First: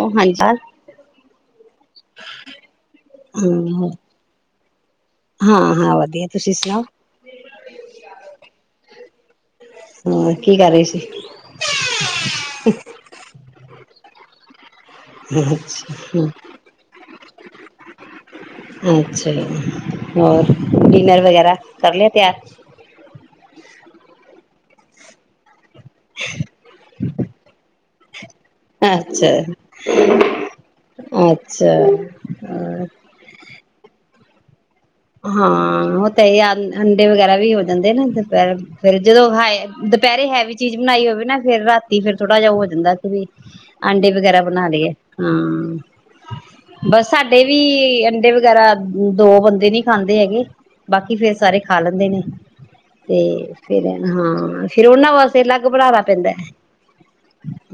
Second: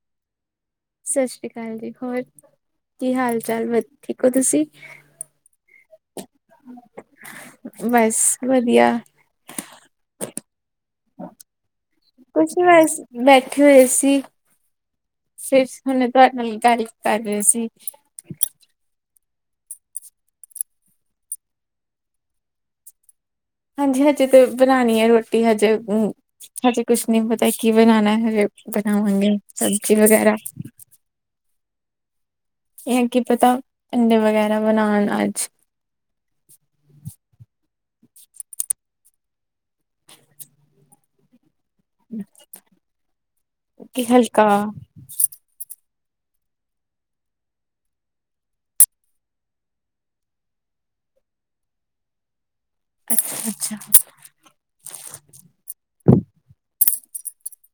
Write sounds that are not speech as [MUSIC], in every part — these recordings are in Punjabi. ਉਹ ਹਾਂਜੀ ਸਤ ਸ੍ਰੀ ਅਕਾਲ ਜੀ ਹੋਰ ਕੀ ਹਾਲ ਚਾਲ ਹਮ ਠੀਕ ਹੋ ਤੁਸੀਂ ਹਾਂ ਹਾਂ ਵਧੀਆ ਤੁਸੀਂ ਸੁਣਾਓ ਬਸ ਵਧੀਆ ਹਾਂ ਕੀ ਕਰ ਰਹੇ ਸੀ ਕੁਛ ਬਸ ਬੈਠੇ ਹੋਏ ਸੀ ਅੱਛਾ [UNINTELLIGIBLE] ਕਰ ਰਹੇ ਸੀ ਅੱਛਾ ਹੋਰ ਡਿਨਰ ਵਗੈਰਾ ਕਰ ਲਿਆ ਤਿਆਰ ਹਾਂਜੀ ਹਜੇ ਤੇ ਬਣਾਉਣੀ ਹੈ ਰੋਟੀ ਹਜੇ ਹਮ ਹਜੀੇ ਕੁਛ ਨੀ ਪਤਾ ਕੀ ਬਣਾਉਣਾ ਹੈ ਅੱਛਾ ਅੱਛਾ ਇਹ ਕੀ ਪਤਾ ਅਦੇ ਵ ਹਾਂ ਉਹ ਤਾਂ ਅੰਡੇ ਵਗੈਰਾ ਵੀ ਹੋ ਦਦੇ ਨਾ ਦੁਪਹਿ ਫੇਰ ਜਦੋਂ ਹ ਦੁਪਹਿਰੇ ਹੈਵੀ ਚੀਜ਼ ਬਣਾਈ ਹੋਵੇ ਨਾ ਫਿਰ ਰਾਤੀ ਫੇਿਰ ਥੋੜਾ ਜਾਿਹਾ ਹੋ ਜਾਂਦਾ ਕਿ ਕਿ ਆਂਡੇ ਵਗੈਰਾ ਹਲਕਾ ਬਣਾ ਲਈਏ ਹਮ ਬਸ ਸਾਡੇ ਵੀ ਅੰਡੇ ਵਗੈਰਾ ਦੋ ਬੰਦੇ ਨੀ ਖਾਂਦੇ ਹੈਗੇ ਬਾਕੀ ਫੇਰ ਸਾਰੇ ਖਾ ਲੈਂਦੇ ਨੇ ਤੇ ਅੱਛਾ-ਅੱਛਾ, ਫਿਰ ਹਾਂ ਫਿਰ ਉਹਨਾਂ ਵਾਸਤੇ ਅਲੱਗ ਬਣਾਾ ਪੈਂਦਾ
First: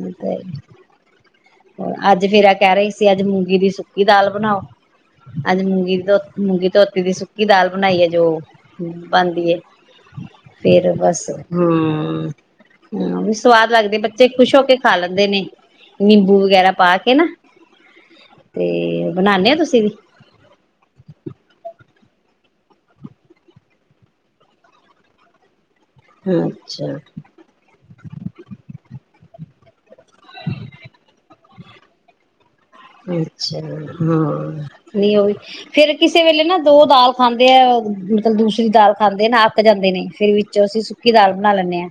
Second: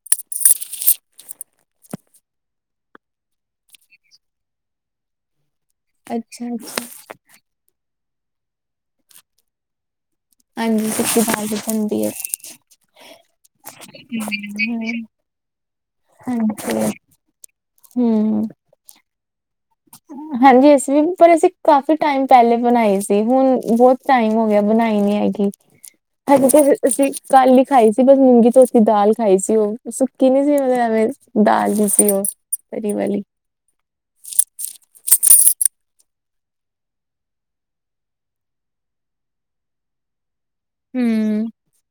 ਤੇ ਹੋ ਅੱਜ ਫੇਿਰ ਕਹਿ ਰਹੀ ਸੀ ਅੱਜ ਮੂੰਗੀ ਦੀ ਸੁੱਕੀ ਦਾਲ ਬਣਾਓ ਅੱ ਮੁੰਗੀ ਤੋਂ ਮੁੰਗੀ ਤੋਂ ਅੱਛਾ-ਅੱਛਾ ਦੀ ਸੁੱਕੀ ਦਾਲ ਬਣਾਈ ਹੈ ਜੋ ਬਣਦੀ ਹੈ ਹਾਂਜੀ ਫੇਿਰ ਸੁੱਕੀ ਬਸ ਦਾਲ ਵੀ ਬਣਦੀ ਹੈ। ਹਾਂ ਹਾਂ ਵੀ ਸਵਾਦ ਲੱਗਦੇ ਬੱਚੇ ਖੁਸ਼ ਹੋ ਕੇ ਖਾ ਲੈਂਦੇ ਨੇ ਨਿੰਬੂ ਵਗੈਰਾ ਹਾਂਜੀ ਪਾ ਕੇ ਨਾ [UNINTELLIGIBLE] ਹੂੰ ਤੇ ਬਣਾ ਹਾਂਜੀ ਅਸੀ ਵੀ ਪਰ ਅਸੀਂ ਕਾਫੀ ਟਾਈਮ ਪਹਿਲੇ ਬਣਾਈ ਸੀ ਹੁਣ ਬਹੁਤ ਟਾਈਮ ਹੋ ਗਿਆ ਬਣਾਈ ਨੀ ਹੈਗੀ ਸਾਡੇ ਅੱਛਾ ਅਸੀਂ ਕਾਲੀ ਖਾਈ ਸੀ ਬਸ ਮੂੰਗੀ ਧੋਤੀ ਦਾਲ ਖਾਈ ਸੀ ਉਹ ਸੁੱਕੀ ਨੀ ਸੀ ਮਤਵੇਂ ਦਾਲ ਨੀ ਸੀ ਉਹ ਤਰੀ ਵਾਲੀ। ਅੱਛਾ ਹਾਂ ਨਹੀਂ ਉਹ ਵੀ ਫੇਰ ਕਿਸੇ ਵੇਲੇ ਨਾ ਦੋ ਦਾਲ ਖਾਂਦੇ ਆ ਮਤਲਬ ਦੂਸਰੀ ਦਾਲ ਖਾਂਦੇ ਨਾ ਅੱਕ ਜਾਂਦੇ ਨੇ ਫੇਿਰ ਵੀ ਅਸੀਂ ਸੁੱਕੀ ਦਾਲ ਹੂੰ ਬਣਾ ਲੈਂਦੇ ਹਾਂ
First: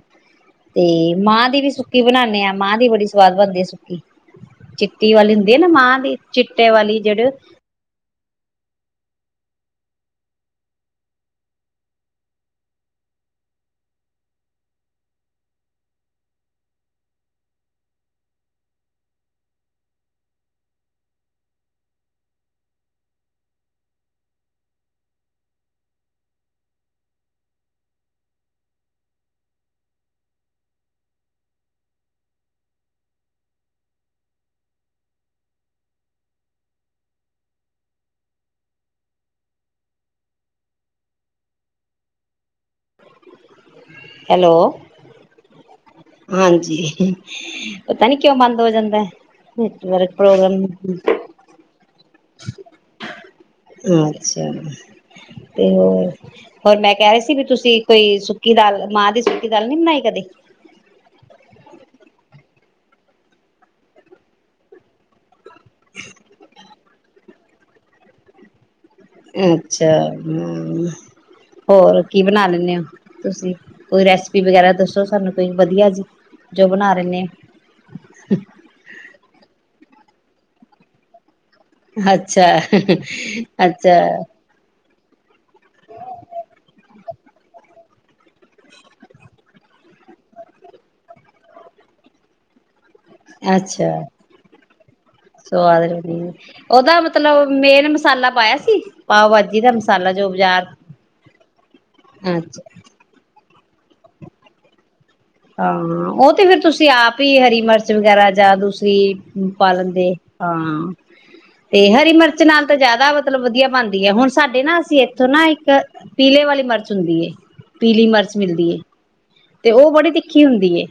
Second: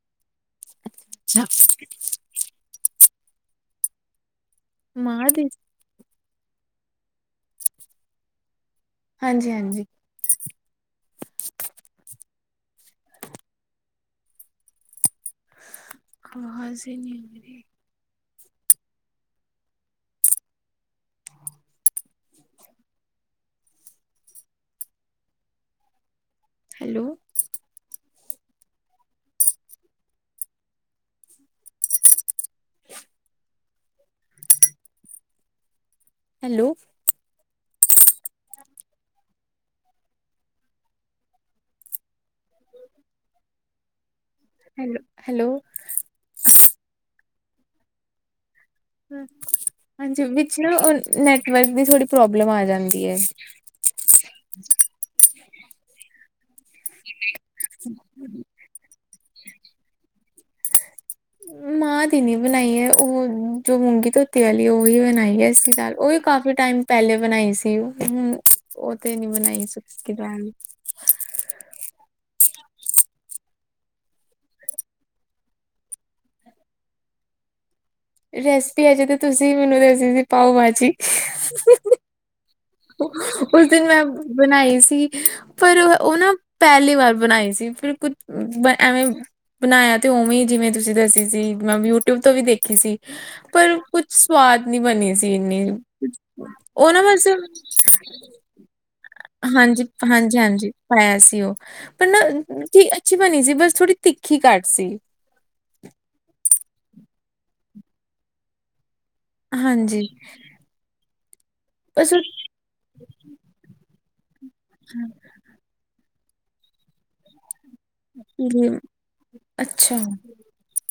ਤੇ ਮਾਂ ਦੀ ਵੀ ਸੁੱਕੀ ਬਣਾਦੇ ਹਾਂ ਮਾਂ ਦੀ ਬੜੀ ਸਵਾਦ ਬਣਦੀ ਆ ਸੁੱਕੀ ਚਿੱਟੀ ਮਾਰ ਵਾਲੀ ਹੁੰ ਦੀ ਇਹ ਨਾ ਮਾਂ ਦੇ ਚਿੱਟੇ ਵਾਲੀ ਜਿਹੜੇ ਹਾਂਜੀ ਹਾਂਜੀ ਹ ਹਜ਼ ਹੀ ਨਹੀਂ ਮਰੇ [UNINTELLIGIBLE] ਹੈਲੋ [INAUDIBLE] ਹੈਲੋ [UNINTELLIGIBLE] ਹੈਲੋ ਹਾਂਜੀ ਪਤਾ ਨੀ ਕਿਉਂ ਬਨਦਾ ਹ ਹਾਂਜੀ ਵਿੱਚ ਨਾ ਉਹ ਨੈਟਵਰਕ ਦੀ ਥੋੜੀ ਅੱਛਾ ਤੇ ਹੋਰ ਹੋਰ ਮੈਂ ਕਹਿ ਰਹੀ ਸੀ ਵੀ ਤੁਸੀਂ ਕੋਈ ਸੁੱਕੀ ਦਾਲ ਮਾਂ ਦੀ ਸੁੱਕੀ ਦਾਲ ਨਹੀਂੀ ਬਣਾਈ ਕਰ ਅ [UNINTELLIGIBLE] ਮਾਂ ਦੀ ਨੀ ਬਣਾਈ ਹੈ ਉਹ ਜੋ ਮੂੰਗੀ ਧੋਤੀ ਵਾਲੀ ਉਹੀ ਬਣਾਈ ਹੈ ਸਤਿ ਸ਼੍ਰੀ ਅਕਾਲ ਉਹ ਵੀ ਕਾਫੀ ਟਾਈਮ ਪਹਿਲੇ ਬਣਾਈ ਸੀ ਤੇ ਹਮ ਉਹ ਅੱਛਾ ਹਮ ਹੋਰ ਕੀ ਬਣਾ ਲੈਂਦੇ ਹੋ ਤੁਸੀਂ ਕੋਈ ਰੈਸਪੀ ਵਗੈਰਾ ਦੱਸੋ ਸਾਨੂੰ ਕੋਈ ਵਧੀਆ ਜੀ ਜੋ ਬਣਾ ਰਹਦੇ ਆ ਰੈਸਪੀ ਹੈਜੇ ਤਾਂ ਤੁਸੀਂ ਮੈਨੂੰ ਦੱਸਦੇ ਸੀ ਪਾਊ ਭਾਜੀ [UNINTELLIGIBLE] ਅੱਛਾ ਉਸ ਦਿਨ ਅੱਛਾ ਮੈਂ ਬਣਾਈ [UNINTELLIGIBLE] ਪਰ ਉਹ ਉਹ ਨਾ ਪਹਿਲੀ ਵਾਰ ਵ ਬਣਾਈ ਸੀ ਫਿਰ ਕੁਛ ਐਵੇਂ ਬਣਾਇਆ ਤੇ ਉਵੇਂ ਜਿਵੇਂ ਤੁਸੀਂ ਦੱਸੀ ਸੀ ਮੈਂ ਯੂਟਿਊਬ ਤੋਂ ਵੀ ਦੇਖੀ ਸੀ। ਪਰ ਅੱਛਾ ਕੁਛ ਸਵਾਦ ਨੀ ਬਣੀ ਸੀ ਇੰਨੀ ਸਵਾਦ ਲੱਗਦੀ ਉਹ ਉਹਦਾ ਨਾ ਬਸ ਮਤਲਬ ਮੇਨ ਮਸਾਲਾ ਪਾਇਆ ਸੀ ਪਾਓ ਭਾਜੀ ਦਾ ਹਾਂਜੀ ਮਸਾਲਾ ਜੋ ਹਾਂਜੀ ਬਾਜ਼ਾਰ ਹਾਂਜੀ ਪਾਇਆ ਸੀ ਉਹ ਪਰ ਨਾ ਅੱਛਾ [INAUDIBLE] ਅੱਛੀ ਬਣੀ ਸੀ ਬਸ ਥੋੜੀ ਤਿੱਖੀ ਘੱਟ ਸੀ ਹਾਂ ਉਹ ਤੇ ਫੇਰ ਤੁਸੀਂ ਆਪ ਹੀ ਹਰੀ ਮਿਰਚ ਵਗੈਰਾ ਜਾ ਦੂਸ ਰੀ ਪਾਲਣ ਹਾਂਜੀ, ਦੇ ਹਾਂ [INAUDIBLE] [INAUDIBLE] ਤੇ ਹਰੀ ਬਸ ਉਹ ਮਿਰਚ ਨਾਲ ਤਾਂ ਜਿਆਦਾ ਮਤਲਬ ਵਧੀਆ ਬਣਦਾ ਹੁਣ ਸਾਡੇ ਨਾ ਅਸੀਂ ਇੱਥੋਂ ਨਾ ਇੱਕ ਪੀਲੇ ਵਾਲੀ ਮਿਰਚ ਹੁੰਦੀ ਹੈ। ਪੀਲੀ ਮਰਚ ਮਿਲਦੀ ਹੈ। ਲੀਮ- ਤੇ ਉਹ ਅੱਛਾ, ਬੜੀ ਤਿੱਖੀ ਹੁੰਦੀ ਏ।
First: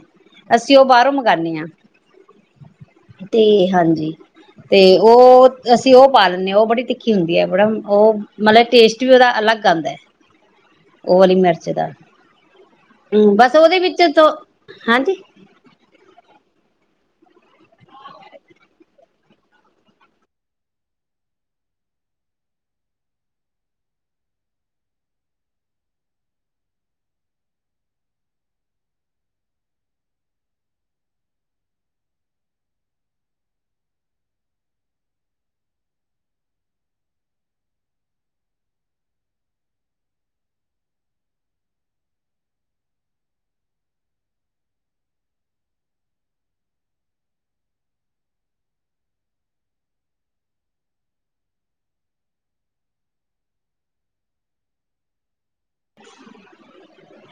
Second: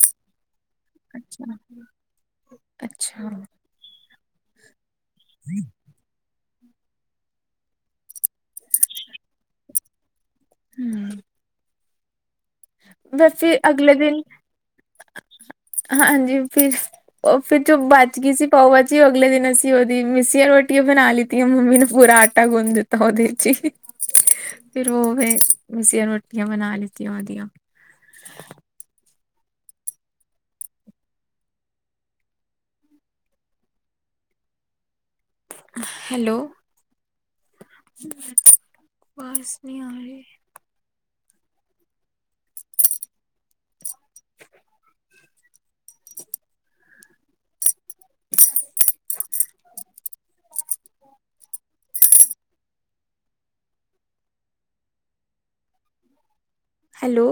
ਅਸੀਂ ਉਹ ਬਾਹਰੋਂ ਮੰਗਵਾਉਾਨਦੇ ਹਾਂ ਅੱਛਾ ਤੇ ਹਾਂਜੀ ਤੇ ਉਹ ਅਸੀਂ ਉਹ ਪਾਾਲ ਉਹ ਬੜੀ ਤਿੱਖੀ ਹੁੰਦੀ ਹੈ ।ਬੜਾ ਉਹ ਮਤਲਬ ਟੇਸਟ ਵੀ ਉਹਦਾ ਅਲੱਗਉਂਦਾ ਹੈ। ਉਹ ਵਾਲੀ ਮਿਰਚ ਦਾ ਹੂੰ ਬਸ ਵੈਸੇ ਉਹਦੇ ਅਗਲੇ ਵਿੱਚ ਦਿਨ ਤੋਂ ਹਾਂਜੀ ਹਾਂਜੀ ਫਿਰ ਉਹ ਫਿਰ ਜੋ ਬਚ ਗਈ ਸੀ ਪਾਓ ਵਚੀ ਅਗਲੇ ਦਿਨ ਅਸੀਂ ਉਹਦੀ ਮਸੀੀਆਂ ਰੋਟੀਆਂ ਬਣਾ ਲਤੀਆਂ ਮੰਮੀ ਨੇ ਪੂਰਾ ਆਟਾ ਗੁੰਨ ਦਿੱਤਾ ਉਹਦੇ ਚ ਹੀ ਫਿਰ ਉਹ ਫ ਮਸੀਆਂ ਰੋਟੀਆਂ ਬਣਾ ਲਿੱਤੀਆਂ ਉਹਦੀਆਂ [INAUDIBLE] ਹੈਲੋ ਬਾਰਿਸ਼ ਨੀ ਆ ਰਹੀ। [INAUDIBLE] [INAUDIBLE]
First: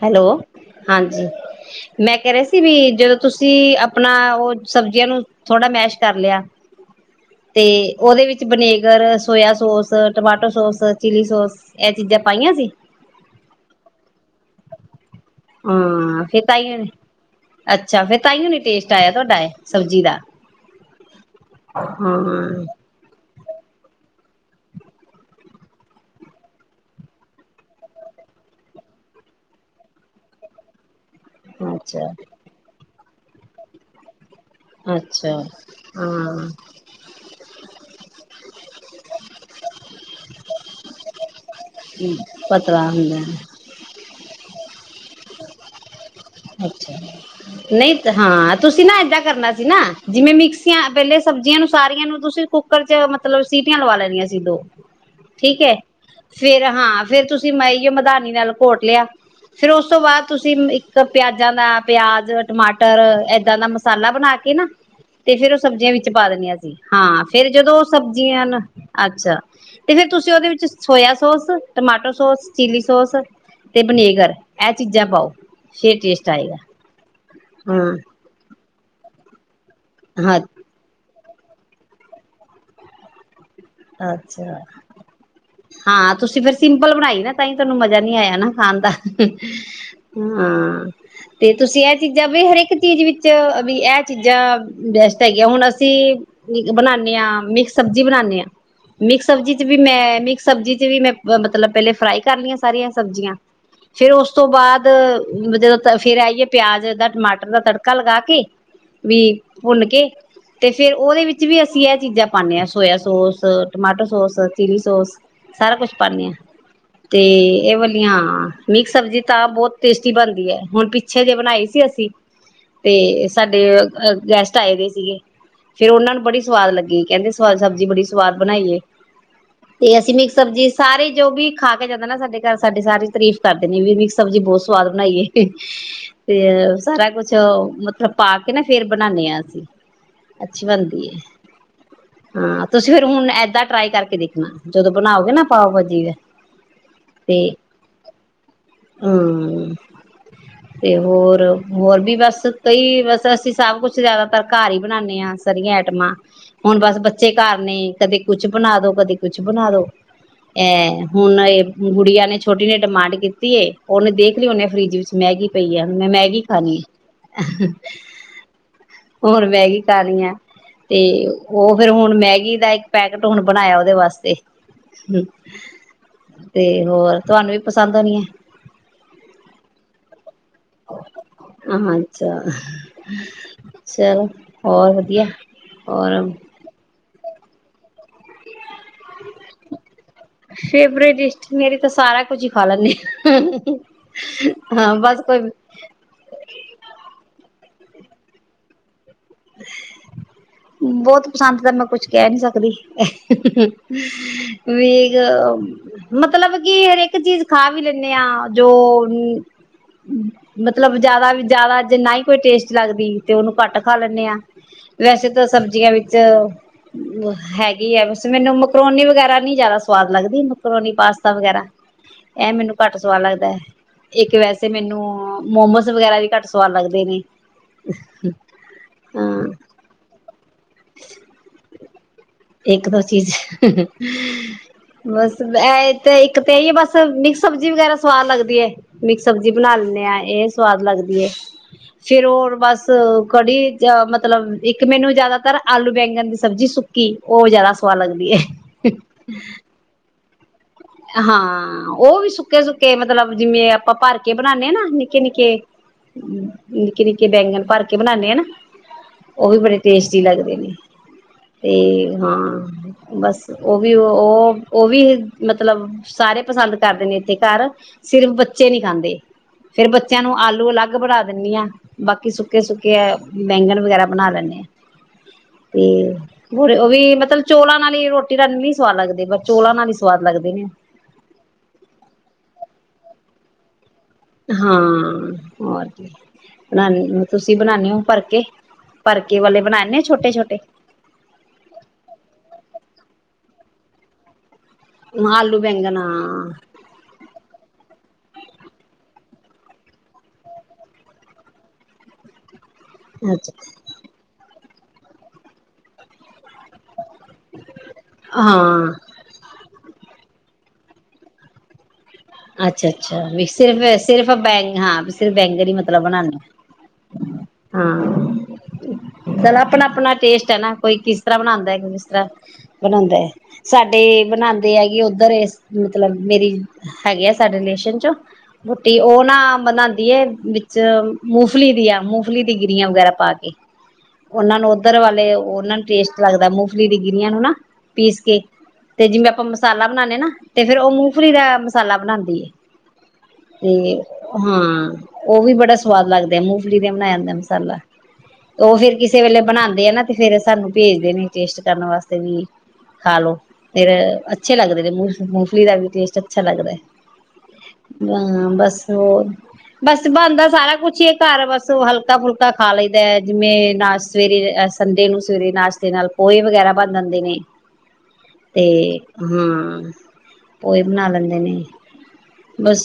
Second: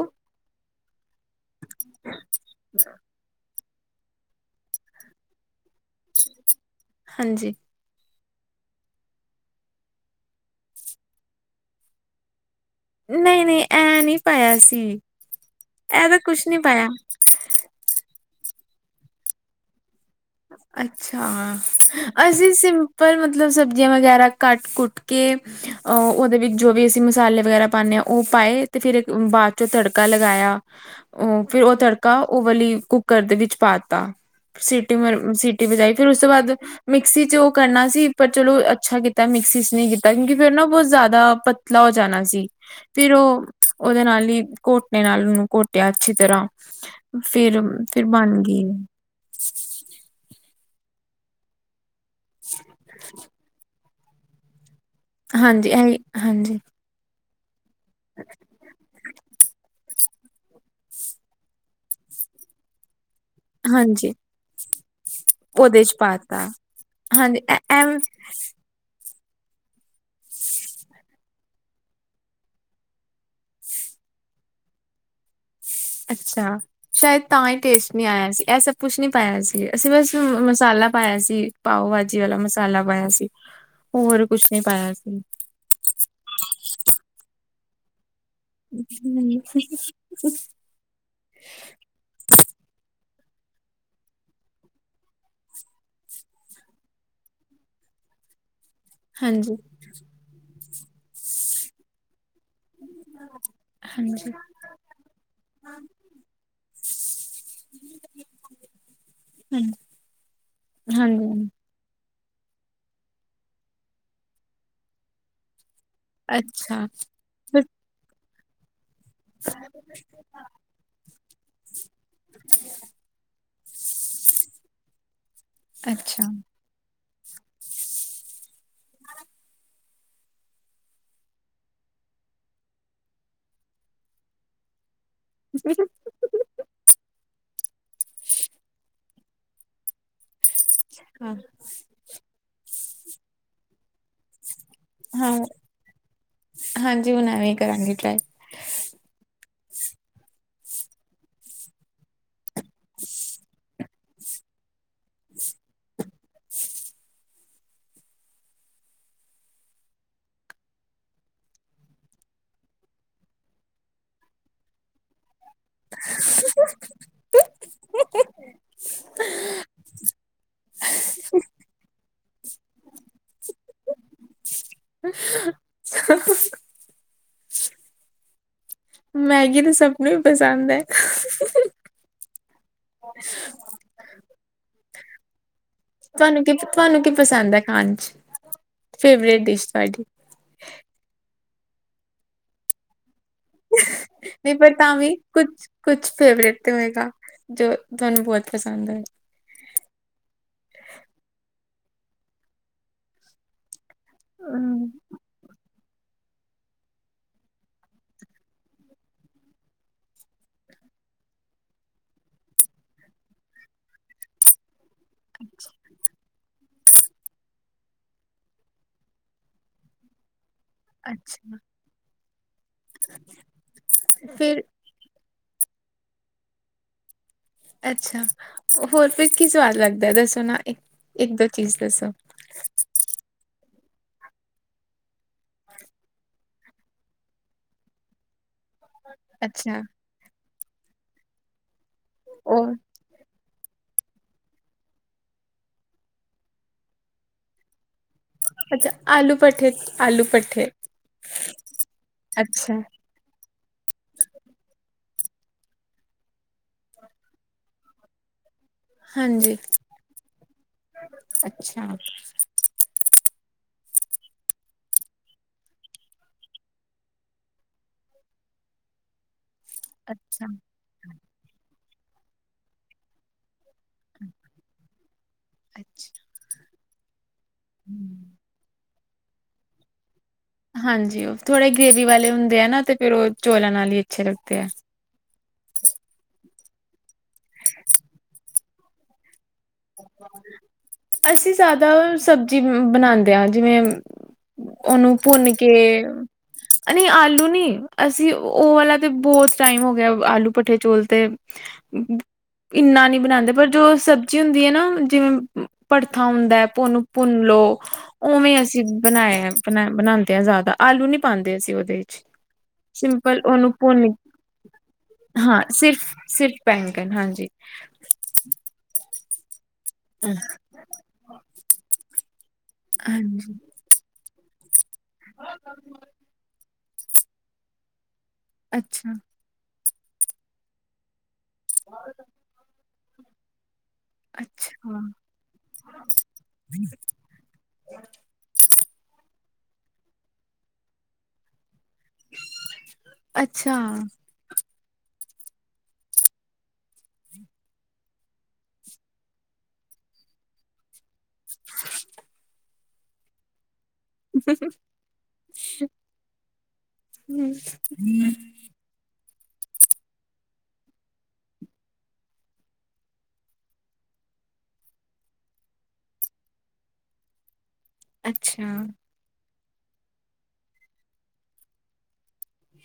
ਹੈਲੋ ਹਾਂਜੀ ਮੈਂ ਕਹਿ ਰਿਹਾ ਸੀ ਵੀ ਜਦੋਂ ਤੁਸੀਂ ਆਪਣਾ ਉਹ ਸਬਜ਼ੀਆਂ ਨੂੰ ਥੋੜਾ ਮੈਸ਼ ਕਰ ਲਿਆ ਹਾਂਜੀ ਤੇ ਉਹਦੇ ਵਿੱਚ vinegar soya sauce tomato sauce chilli sauce ਇਹ ਚੀਜ਼ਾਂ ਪਾਈਆਂ ਸੀ ਨਹੀਂ ਨਹੀਂ ਐ ਨਹੀਂ ਪਾਇਆ ਸੀ ਇਹ ਤਾਂ ਹਾਂ ਫਿਰ ਕੁਛ ਨਹੀਂ ਤਾਈ ਪਾਇਆ। ਅੱਛਾ ਫਿਰ ਤਾਂਹੀਓ ਨਹੀਂ ਟੇਸਟ ਆਇਆ ਤੁਹਾਡਾ ਇਹ ਸਬਜ਼ੀ ਦਾ ਅੱਛਾ ਅਸੀਂ ਹਾਂ। ਸਿੰਪਲ ਮਤਲਬ ਮਤਲਬ ਸਬਜ਼ੀਆਂ ਵਗੈਰਾ ਕੱਟ ਕੁੱਟ ਕੇ ਅਹ ਉਹਦੇ ਵਿੱਚ ਜੋ ਵੀ ਅਸੀਂ ਮਸਾਲੇ ਵਗੈਰਾ ਪਾਉਂਦੇ ਹਾਂ ਉਹ ਪਾਏ ਤੇ ਫਿਰ ਬਾਅਦ ਚੋਂ ਤੜਕਾ ਲਗਾਇਆ ਉਹ ਫਿਰ ਉਹ ਤੜਕਾ ਉਹ ਵਾਲੀ ਕੁੱਕ ਘਰ ਦੇ ਵਿੱਚ ਪਾ ਤ ਅੱਛਾ-ਅੱਛਾ। ਮ ਸੀਟੀ ਵਜਾਈ ਫਿਰ ਉਸ ਤੋਂ ਬਾਅਦ ਹਾਂ। ਮਿਕਸੀ ਚ ਉਹ ਕਰਨਾ ਸੀ ਪਰ ਚਲੋ ਅੱਛਾ ਕੀਤਾ ਮਿਕਸੀ ਚ ਨਹੀਂ ਕੀਤਾ ਕਿਉਂਕਿ ਫੇਿਰ ਨਾ ਬਹੁਤ ਜ਼ਿਆਦਾ ਪਤਲਾ ਹੋ ਜਾਣਾ ਸੀ ਪਤਲਾ ਫਿਰ ਹੁੰਦਾ ਉਹ ਉਹਦੇ ਨਾਲ [UNINTELLIGIBLE] ਕੋਟ ਆਪ ਨਾਲੂ ਨੂੰ ਘੋਟਿਆ ਅੱਛੀ ਤਰ੍ਹਾਂ ਫਿਰ ਅੱਛਾ ਨਹੀਂ ਫਿਰ ਬਣ ਹਾਂ ਗਈ ਤੁਸੀਂ ਨਾ ਏਦਾਂ ਕਰਨਾ ਸੀ ਨਾ ਜਿਵੇਂ ਮਿਕਸੀਆਂ ਪਹਿਲੇ ਸਬਜ਼ੀਆਂ ਨੂੰ ਸਾਰੀਆਂ ਨੂੰ ਤੁਸੀਂ ਕੁੱਕਰ ਚ ਮਤਲਬ ਸੀਟੀਆਂ ਲਵਾ ਲੈ ਸੀ ਦੋ ਠੀਕ ਹਾਂਜੀ ਹੈ ਇਹ ਹਾਂਜੀ ਫੇਿਰ ਹਾਂ ਫਿਰ ਤੁਸੀਂ ਮੈਂ ਮਦਾਨੀ ਨਾਲ ਘੋਟ ਲਿਆ ਫੇਿਰ ਉਸ ਤੋਂ ਬਾਅਦ ਤੁਸੀਂ ਪਿਆਜਾਂ ਦਾ ਪਿਆਜ ਟਮਾਟਰ ਏਦਾਂ ਦਾ ਮਸਾਲਾ ਹਾਂਜੀ ਬਣਾ ਕੇ ਨਾ ਤੇ ਫੇਰ ਉਹ ਉਹਦੇ ਸਬਜ਼ੀਆਂ ਚ ਵਿੱਚ ਪਾ ਪਾਤਾ ਦਨੀਆਂ ਸੀ ਹਾਂ ਹਾਂਜੀ ਫੇਰ ਐ ਜਦੋਂ ਉਹ ਐਮ ਸਬਜ਼ੀਆਂ ਨਾ ਅੱਛਾ ਤੇ ਫਿਰ ਤੁਸੀਂ ਉਹਦੇ ਵਿੱਚ soya sauce tomato sauce chilli sauce ਤੇ ਵਨੇਗਰ ਇਹ ਚੀਜ਼ਾਂ ਪਾਓ ਫੇਰ ਟੇਸਟ ਆਏਗਾ ਅੱਛਾ ਸ਼ਾਇਦ ਤਾਂ ਹੀ ਟੇਸਟ ਹਮ ਨਹੀਂੀ ਆਇਆ ਸੀ ਐਸ ਪੁਛ ਨਹੀਂ ਪਾਇਆ ਸੀ ਅਸੀਂ ਬਸ ਹਾਂ ਮਸਾਲਾ ਪਾਇਆ ਸੀ ਪਾਓ ਭਾਜੀ ਵਾਲਾ ਮਸਾਲਾ ਬਾਇਆ ਸੀ ਹੋਰ ਕੁਛ ਅੱਛਾ ਨਹੀਂ ਪਾਇਆ ਸੀ ਹਾਂ ਤੁਸੀਂ ਫਿਰ ਸਿੰਪਲ ਬਣਾਈ ਨਾ ਤੁਹਾਨੂੰ ਮਜ਼ਾ ਨ ਆਇਆ ਨਾ ਖਣ ਦਾ ਹਾਂ ਤੇ ਤੁਸੀਂ ਇਹ ਚੀਜ਼ਾਂ ਵੀ ਹਰੇਕ ਚੀਜ਼ ਵਿੱਚ ਚ ਵੀ ਇਹ ਚੀਜ਼ਾਂ ਬੈਸਟ ਹੈਗੀਆਂ ਹੁਣ ਅਸੀਂ ਬਣਾਦੇ ਹਾਂ ਮਿਕਸ ਸਬਜ਼ੀ ਬਣਾਉਦੇ ਹਾਂ ਮਿਕਸ ਸਬਜ਼ੀ ਹਾਂਜੀ ਚ ਵੀ ਮੈਂ ਮਿਕਸ ਸਬਜ਼ੀ ਚ ਵੀ ਮੈਂ ਮਤਲਬ ਪਹਿਲੇ ਫਰਾਈ ਕਰ ਲਈੀਆਂ ਸਾਰੀਆਂ ਸਬਜ਼ੀਆਂ ਫੇਰ ਉਸ ਹਾਂਜੀ ਤੋਂ ਬਾਅਦ ਜਦੋਂ ਫੇਰ ਆਈਏ ਪਿਆਜ [UNINTELLIGIBLE] ਦਾ ਤੜਕਾ ਲਗਾ ਕੇ ਵੀ ਭੁੰਨ ਕੇ ਤੇ ਫੇਰ ਉਹਦੇ ਵਿੱਚ ਹਾਂਜੀ ਵੀ ਅਸੀਂ ਇਹ ਚੀਜ਼ਾਂ ਪਾਉਂਦੇ ਹਾਂ soya sauce tomato sauce chilli sauce ਸਾਰਾ ਕੁਛ ਪਾਂਦੇ ਹ ਅੱਛਾ ਤੇ ਇਹ ਵਾਲੀਆਂ ਨਹੀਂ ਇੱਕ ਸਬਜ਼ੀ ਤਾਂ ਬਹੁਤ ਟੇਸਟੀ ਬਣਦੀ ਹੈ ਹੁਣ ਪਿੱਛੇ ਜੇ ਬਣਾਈ ਸੀ ਅਸੀਂ ਤੇ ਸਾਡੇ ਗੈਸਟ ਆਏ ਦੇ ਸੀਗੇ ਫੇਿਰ ਉਹਨਾਂ ਨੂੰ ਅੱਛਾ ਬੜੀ ਸਵਾਦ ਲੱਗੀ ਕਹਿੰਦੇ ਸਵਾਦ ਸਬਜ਼ੀੜੀ ਸਵਾਦ ਬਣਾਈਏ ਤੇ ਅਸੀਂ ਮਿਕਸ ਸਬਜੀੀ ਸਾਰੇ ਜੋ ਵੀ ਖਾ ਕੇ ਜਾਂਦਾ ਨਾ ਸਾਡੇ ਘਰ ਸਾਡੇ ਸਾਰੇ ਤਾਰੀਫ਼ ਕਰਦੇ ਨੇ ਵੀ ਮਿਕਸ ਸਬਜੀੀ ਬਹੁਤ ਸਵਾਦ ਬਣਾਈਏ ਤੇ ਸਾਰਾ ਕੁਛ ਮਤਲਬ ਪਾ ਕੇ ਨਾ ਫੇਰ ਬਣਾਦੇ ਹਾਂ ਅਸੀਂ ਅੱਛੀ ਬਣਦੀ ਹੈ ਹਾਂ ਤੁਸੀਂ ਫਿਰ ਹੁਣ ਇੱਦਾਂ ਟਰਾਈ ਕਰਕੇ ਦੇਖਣਾ ਜਦੋਂ ਬਣਾਓਗੇ ਹਾਂ ਨਾ ਪਾਵ ਭਾਜੀ ਦਾ ਹਾਂਜੀ ਹੁਣ ਤੇ ਐਵੇਂ ਕਰਾਂਗੀ ਟਰਾਈ ਹਮ ਤੇ ਹੋਰ ਹੋਰ ਵੀ ਬਸ ਕਈ ਬਸ ਅਸੀਂ ਸਭ ਕੁਛ ਜਿਆਦਾਤਰ ਘਰ ਹੀ ਬਣਾਦੇ ਹਾਂ ਸਾਰਆਂ ਆਈਟਮਾਂ ਹੁਣ ਬਸ ਬੱਚੇ ਘਰ ਨੇ ਕਦੇ ਕੁਛ ਬਣਾ ਦੋ ਕਦੇ ਕੁਛ ਬਣਾ ਦੋ ਅ ਹੁਣ ਗੁੜੀਆਂ ਨੇ ਛੋਟੀ ਨੇ ਡਿਮਾਂਡ ਕੀਤੀ ਉਹਨੇ ਦੇਖ ਲਈ ਉਹਨੇ ਫਰਿਜ ਵਿੱਚ ਮੈਗੀ ਪਈ ਆ ਮੈਂ ਮੈਗੀ ਖਾਣੀ ਆ ਹਣ ਮੈਗੀ ਖਾਣੀ ਆ ਤੇ ਉਹ ਫੇਿਰ ਹੁਣ ਹੁਣ ਮੈਗੀ ਦਾ ਇੱਕ ਪੈਕਟ ਹੁਣ ਬਣਾਇਆ ਉਹਦੇ ਵਾਸਤੇ ਤੇ ਹੋਰ ਤੁਹਾਨੂੰ ਵੀ ਪਸੰਦ ਆ ਨਹੀਂ ਹੈ ਮੈਗੀ ਤਾਂ ਸਭ ਨੂੰ ਪਸੰਦ ਹੈ ਅੱਛਾ ਚੱਲ ਹੋਰ [UNINTELLIGIBLE] ਹੋਰ ਤੁਹਾਨੂੰ ਕੀ ਤੁਹਾਨੂੰ ਕੀ ਪਸੰਦ ਹੈ ਖਾਣ ਚ ਫੇਵਰੇਟ ਡਿਸ਼ ਤੁਹਾਡੀ ਫੇਵਰੇਟ ਡਿਸ਼ ਮੇਰੀ ਤਾਂ ਸਾਰਾ ਕੁਝ ਹੀ ਖਾ ਲੈਂਦੇ ਆ ਨਹੀਂ ਪਰ ਤਾਂ ਵੀ ਕੋਈ ਕੁਛ ਕੁਛ ਫੇਵਰੇਟ ਤੇ ਹੋਏਗਾ ਜੋ ਤੁਹਾਨੂੰ ਬਹੁਤ ਪਸੰਦ ਹੈ ਬਹੁਤ ਪਸੰਦ ਤਾਂ ਮੈਂ ਕੁਛ ਕਹਿ ਨੀ ਸਕਦੀ ਹਮ ਵੇਗ ਮਤਲਬ ਕੀ ਹਰੇਕ ਚੀਜ਼ ਖਾ ਵੀ ਲੈਂਨੇ ਆ ਜੋ, ਮਤਲਬ ਜਿਆਦਾ ਵੀ ਜਿਆਦਾ ਜੇ ਨਾ ਹੀ ਕੋਈ ਟੇਸਟ ਲੱਗਦੀ ਤੇ ਉਹਨੂੰ ਘੱਟ ਖਾ ਲੈਂ ਨੇ ਆ। ਵੈਸੇ ਤਾਂ ਸਬਜ਼ੀਆਂ ਵਿੱਚ ਹੈਗੀ ਆ ਬਸ ਮੈਨੂੰ ਮਕਰੋਨੀ ਵਗੈਰਾ ਨੀ ਜਿਆਦਾ ਸਵਾਦ ਲੱਗਦੀ ਕਰੋਨੀ ਪਾਸਤਾ ਅੱਛਾ ਵਗੈਰਾ। ਇਹ ਮੈਨੂੰ ਘੱਟ ਸਵਾਦ ਲੱਗਦਾ, ਇੱਕ ਫਿਰ ਵੈਸੇ ਮੈਨੂੰ ਮੋਮੋਜ਼ ਵਗੈਰਾ ਵੀ ਘੱਟ ਸਵਾਦ ਲੱਗਦੇ ਨੇ। ਅੱਛਾ ਹੋਰ ਫਿਰ ਹਾਂ ਕੀ ਸਵਾਦ ਲੱਗਦਾ ਸਣਾ ਇੱਕ-ਦੋ ਚੀਜ਼। [UNINTELLIGIBLE] ਇੱਕ ਦੋ ਚੀਜ਼ ਬਸ ਇਹ ਤੇ ਇੱਕ ਤਾਂ ਇ ਹੈ ਬਸ ਮਿਕਸ ਸਬਜ਼ੀ ਵਗੈਰਾ ਸਵਾਦ ਲੱਗਦੀ ਏ। ਮਿਕਸ ਸਬਜ਼ੀ ਬਣਾ ਅੱਛਾ ਲੈਨੇ ਆ ਇਹ ਸਵਾਦ ਲਗਦੀ ਏ। ਫੇਰ ਹੋਰ ਉਹ ਬਸ ਕੜੀ ਮਤਲਬ ਇੱਕ ਮੈਨੂੰ ਜਿਆਦਾਤਰ ਆਲੂ ਬੈਂਗਣ ਦੀ ਸਬਜ਼ੀ ਸੁੱਕ ਕੀ ਉਹ ਜ਼ਿਆਦਾ ਸਵਾਦ ਲੱਗਦੀ ਹੈ ਅੱਛਾ ਆਲੂ ਪਠੇ ਆਲੂ ਪ ਹਾਂ ਉਹ ਵੀ ਅੱਛਾ ਸੁੱਕੇ-ਸੁੱਕੇ ਮਤਲਬ ਜਿਵੇਂ ਆਪਾਂ ਭਰ ਕੇ ਬਣਾਨੇ ਆ ਨਾ ਨਿੱਕੇ-ਨਿੱਕੇ, ਨਿੱਕੇ-ਨਿੱਕੇ ਬੈਂਗਣ ਭਰ ਕੇ ਬਨਾਨੇ ਆ ਨਾ। ਉਹ ਹਾਂਜੀ ਵੀ ਬੜੇ ਟੇਸਟੀ ਲੱਗਦੇ ਨੇ, ਅੱਛਾ ਤੇ ਹਾਂ ਬਸ ਉਹ ਵੀ ਉਹ ਉਹ ਵੀ ਮਤਲਬ ਸਾਰੇ ਪਸੰਦ ਕਰਦੇ ਨੇ ਇੱਥੇ ਘਰ ਸਿਰਫ਼ ਬੱਚੇ ਨਹੀਂ ਖਾਂਦੇ। ਫੇਰ ਬੱਚਿਆਂ ਨੂੰ ਅੱਛਾ ਆਲੂ ਅਲੱਗ ਬਣਾ ਦਿੰਨੀ ਆ ਬਾਕੀ ਸੁੱਕੇ-ਸੁੱਕੇ ਬੈਂਗਨ ਵਗੈਰਾ ਬਣਾ ਲੈਨੇ ਆਂ, ਤੇ ਅੱਛਾ ਹੋਰ ਉਹ ਵੀ ਮਤਲ ਚੋਲਾਂ ਨਾਲ ਹੀ ਰੋਟੀ [UNINTELLIGIBLE] ਸਵਾਦ ਲੱਗਦੇ ਪਰ ਚੌਲਾਂ ਨਾਲ ਹੀ ਸਵਾਦ ਲਗਦੇ। ਹਾਂਜੀ ਉਹ ਥੋੜੇ ਗ੍ਰੇਵੀ ਵਾਲੇ ਹੁੰਦੇ ਆ ਨਾ ਤੇ ਫੇਰ ਉਹ ਚੋਲਾ ਨਾਲ ਹੀ ਅੱਛੇ ਲੱਗਦੇ ਆ ਹਾਂ। ਹੋਰ ਕੀ ਤੁਸੀਂ ਬਣਾਨੇ ਹੋ ਭਰਕੇ ਭਕੇ ਅਸੀਂ ਜ਼ਿਆਦਾ ਸਬਜ਼ੀ ਬਣਾ ਆ ਜਿਵੇਂ, ਉਹਨੂੰ ਭੁੰਨ ਆਲੂ ਕੇ ਬੈਂਗਣ ਹਾਂ ਨਹੀਂ ਆਲੂ ਨੀ ਅਸੀਂ ਉਹ ਵਾਲਾ ਤੇ, ਬਹੁਤ ਟਾਈਮ ਹੋ ਗਿਆ ਆਲੂ ਭੱਠੇ ਚੋਲ ਤੇ ਇੰਨਾ ਨਹੀਂ ਬਣਾਦੇ ਅੱਛਾ ਪਰ ਜੋ ਸਬ ਹੁੰਦੀ ਹੈ, ਨਾ ਜਿਵੇਂ ਭੜਥਾ ਹੁੰਦਾ। ਉਨੁੰ ਭੁੰਨ ਲੋ, ਉਵੇਂ ਅਸੀਂ ਹਾਂ ਬਣਾਏ ਐ ਬਣਾਉਂਦੇ ਹਾਂ ਜ਼ਿਆਦਾ ਆਲੂ ਨੀ ਪਾਉਂਦੇ ਅਸੀਂ ਉਹਦੇ ਵਿੱ ਅੱਛਾ-ਅੱਛਾ ਵੀ ਸਿਰਫ ਸਿਰਫ ਬੈਂ ਹਾਂ ਵੀ ਸਿਰਫ ਹਾਂ ਬੈਂਗਣ ਹੀ ਮਤਲਬ ਸਿਰਫ ਬਣਾਦੇ ਸਿਰਫ ਬੈਂਗਣ ਹਾਂਜੀ ਹਾਂ। ਤਲਬ, ਆਪਣਾ-ਆਪਣਾ ਟੇਸਟ ਹੈ, ਨਾ ਕੋਈ ਕਿਸ ਤਰ੍ਹਾਂ ਬਣਾਦਾ ਕੋਈ ਕਿਸ ਤਰ੍ਹਾਂ ਬਣਾਦਾ ਹੈ, ਹਾਂਜੀ ਸਾਡੇ ਬਣਾਦੇ ਐ ਉੱਧਰ ਇਸ ਮਤਲਬ ਮੇਰੀ, ਹੈਗੇ ਆ ਸਾਡੇ ਰਿਲੇਸ਼ਨ ਚੋਂ ਬੂਟੀ ਅੱਛਾ ਉਹ ਨਾ ਬਣਾ ਦੀ ਹੈ ਵਿੱਚ, ਮੂੰਗਫਲੀ ਦੀ ਆ ਮੂੰਫਲੀ ਦੀ ਗਿਰੀਆਂ ਵਗੈਰਾ ਪਾ ਕੇ, ਉਹਨਾਂ ਨੂੰ ਉਧਰ ਅੱਛਾ ਵਾਲੇ ਉਹਨਾਂ ਨੂੰ ਟੇਸਟ ਲੱਗਦਾ, ਮੂੰਗਫਲੀ ਦੀਆ ਗਿਰਿਆ ਨੂੰ ਨਾ ਪੀਸ ਕੇ ਤੇ ਜਿਵੇਂ ਆਪਾਂ ਮਸਾਲਾ ਬਣਾਦੇ ਹਾਂ ਨਾ, ਤੇ ਫੇਰ ਉਹ ਮੂੰਗਫਲੀ ਦਾ [INAUDIBLE] ਬਣਾਦੀ ਆ ਤੇ ਅੱਛਾ ਹਾਂ, ਉਹ ਵੀ ਬੜਾ ਸਵਾਦ ਲੱਗਦਾ, ਆ ਮੂੰਗਫਲੀ ਦਾ ਬਣਾਇਆ ਜਾਂਦਾ ਮਸਾਲਾ ਤੇ ਉਹ ਫੇਰ ਕਿਸੇ ਵੇਲੇ ਬਣਾਉਂਦੇ ਆ ਨਾ ਤੇ ਫੇਰ ਸਾਨੂੰ ਭੇਜਦੇ ਨੇ ਟੇਸਟ ਕਰਨ ਵਾਸਤੇ ਵੀ, ਖਾਲੋ, ਫਿਰ ਅੱਛੇ ਲੱਗਦੇ ਨੇ ਮੂੰਗ ਮੂੰਗਫਲੀ ਦਾ ਟੈਸਟ, ਅੱਛਾ ਲੱਗਦਾ ਹਮ ਬਸ ਹੋਰ, ਬਸ ਬਣਦਾ ਸਾਰਾ ਕੁਛ ਹੀ ਘਰ ਬਸ ਹਲਕਾ ਫੁਲਕਾ ਖਾ ਲਈ ਦਾ ਹੈ, ਜਿਵੇਂ ਨਾ ਸਵੇਰੇ ਸੰਡੇ ਨੂੰ ਸਵੇਰੇ ਨਾਸ਼ਤੇ ਨਾਲ ਪੋਹੇ ਵਗੈਰਾ ਬਣ ਜਾਂਦੇ ਨੇ ਤੇ ਅੱਛਾ ਹਾਂ, ਕੋਈ, ਬਣਾ ਲੈਂਦੇ ਨੇ,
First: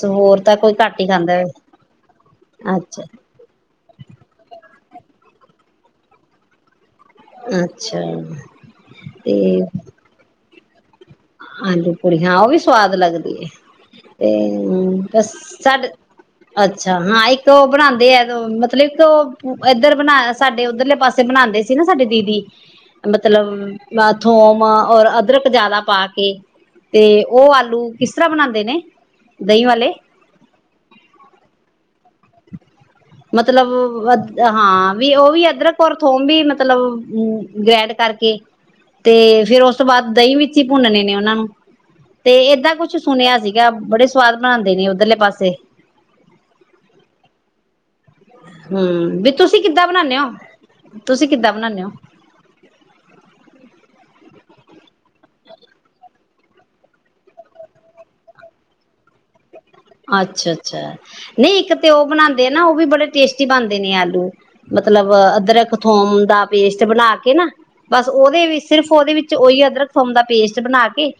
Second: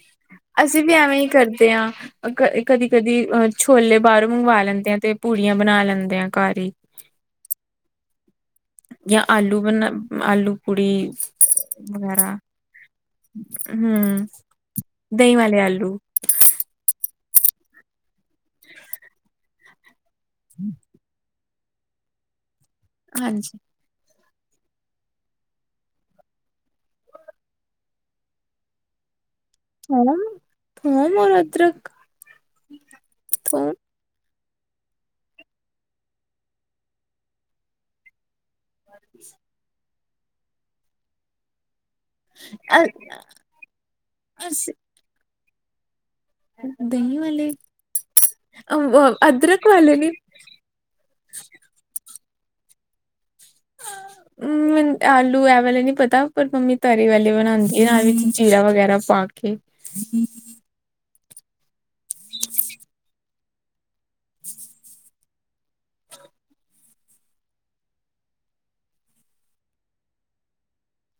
ਹੋਰ ਤਾਂ ਕੋਈ ਅਸੀਂ ਵੀ ਘੱਟ ਐਵੇਂ ਹੀ ਖਾਂਦਾ ਕਰਦੇ ਹਾਂ ਕ ਕਦੀ ਅੱਛਾ ਕਦੀ ਅਹ ਛੋਲੇ ਬਾਹਰੋਂ ਮੰਗਵਾ ਲੈਂਦੇ, ਆ ਤੇ ਪੂੜੀਆਂ ਬਣਾ ਲੈਂਨੇ ਆ ਘਰ ਹੀ। ਅੱਛਾ ਜਾਂ ਤੇ ਆਲੂ ਬਨ ਆਲੂ ਕੁੜੀ ਆਲੂ ਪੂੜੀਆਂ ਉਹ ਵੀ ਸਵਾਦ ਲੱਗਦੀ ਐ ਹਮ ਤੇ ਬਸ ਦਹੀਂ ਵਾਲੇ ਸਾਡੇ ਆਲੂ ਅੱਛਾ ਹਾਂ ਇੱਕ ਤ [UNINTELLIGIBLE] ਉਹ ਬਣਾਉਂਦੇ ਆ ਮਤਲਬ ਕਿ [UNINTELLIGIBLE] ਇੱਧਰ ਬਣਾ ਸਾਡੇ ਉਧਰਲੇ ਪਾਸੇ ਬਣਾ ਸੀ ਨਾ ਸਾਡੇ ਦੀਦੀ ਮਤਲਬ ਹਾਂਜੀ ਬਾ ਥੋਮ ਔਰ ਅਦਰਕ ਜਿਆਦਾ ਪਾ [UNINTELLIGIBLE] ਤੇ ਉਹ ਆਲੂ ਕਿਸ ਤਰ੍ਹਾਂ ਬਣਾਉਦੇ ਨੇ ਦਹੀਂ ਵਾਲੇ ਹਮ ਥੋਮ ਓਰ ਅਦਰਕ ਮਤਲਬ ਥੋਮ ਬ ਹਾਂ ਵੀ ਉਹ ਵੀ ਅਦਰਕ ਔਰ ਥੋਮ ਵੀ ਮਤਲਬ ਗ੍ਰੈਂਡ ਕਰਕੇ ਤੇ ਫੇਰ ਉਸ ਉਸ ਤੋਂ ਬਾਅਦ ਦਹੀਂ ਵਿੱਚ ਹੀ ਭੁੰਨਣੇ ਨੇ ਉਹਨਾਂ ਨੂੰ ਤੇ ਏਦਾਂ ਕੁਛ ਸੁਣਿਆ ਸੀਗਾ ਬੜੇ ਸਵਾਦ ਬਣਾਉਂਦੇ ਨੇ ਉੱਧਰਲੇ ਪਾਸੇ ਦਹੀਂ ਵਾਲੇ ਹਮ ਬ ਤੁਸੀਂ ਅਦਰਕ ਕਿੱਦਾਂ ਵਾਲੇ ਨੀ ਬਣਾਦੇ ਹੋ ਤੁਸੀਂ ਕਿੱਦਾਂ ਬਣਾਦੇ ਹੋ ਹਮ ਆਲੂ ਇਹ ਵਾਲੇ ਨੀ ਪਤਾ ਪਰ ਮੰਮੀ ਤਰੀ ਵਾਲੇ ਬਣਾਉਂਦੀ ਨਾਲ ਵੀ ਜੀਰਾ ਵਗੈਰਾ ਪਾ ਕੇ ਅੱਛਾ ਅੱਛਾ ਨਹੀਂ ਇੱਕ ਤੇ ਉਹ ਬਣਾਉਂਦੇ ਆ ਨਾ ਉਹ ਵੀ ਬੜੇ ਟੇਸਟੀ ਬਣਦੇ ਨੇ ਆਲੂ ਮਤਲਬ ਅਦਰਕ ਥੋਮ ਦਾ ਪੇਸਟ ਬਣਾ ਕੇ ਨਾ ਬਸ ਉਹਦੇ ਵੀ ਸਿਰਫ ਉਹਦੇ ਵਿੱਚ ਉਹੀ ਅਦਰਕ ਥੋਮ ਦਾ ਪੇਸਟ ਬਣਾ ਕੇ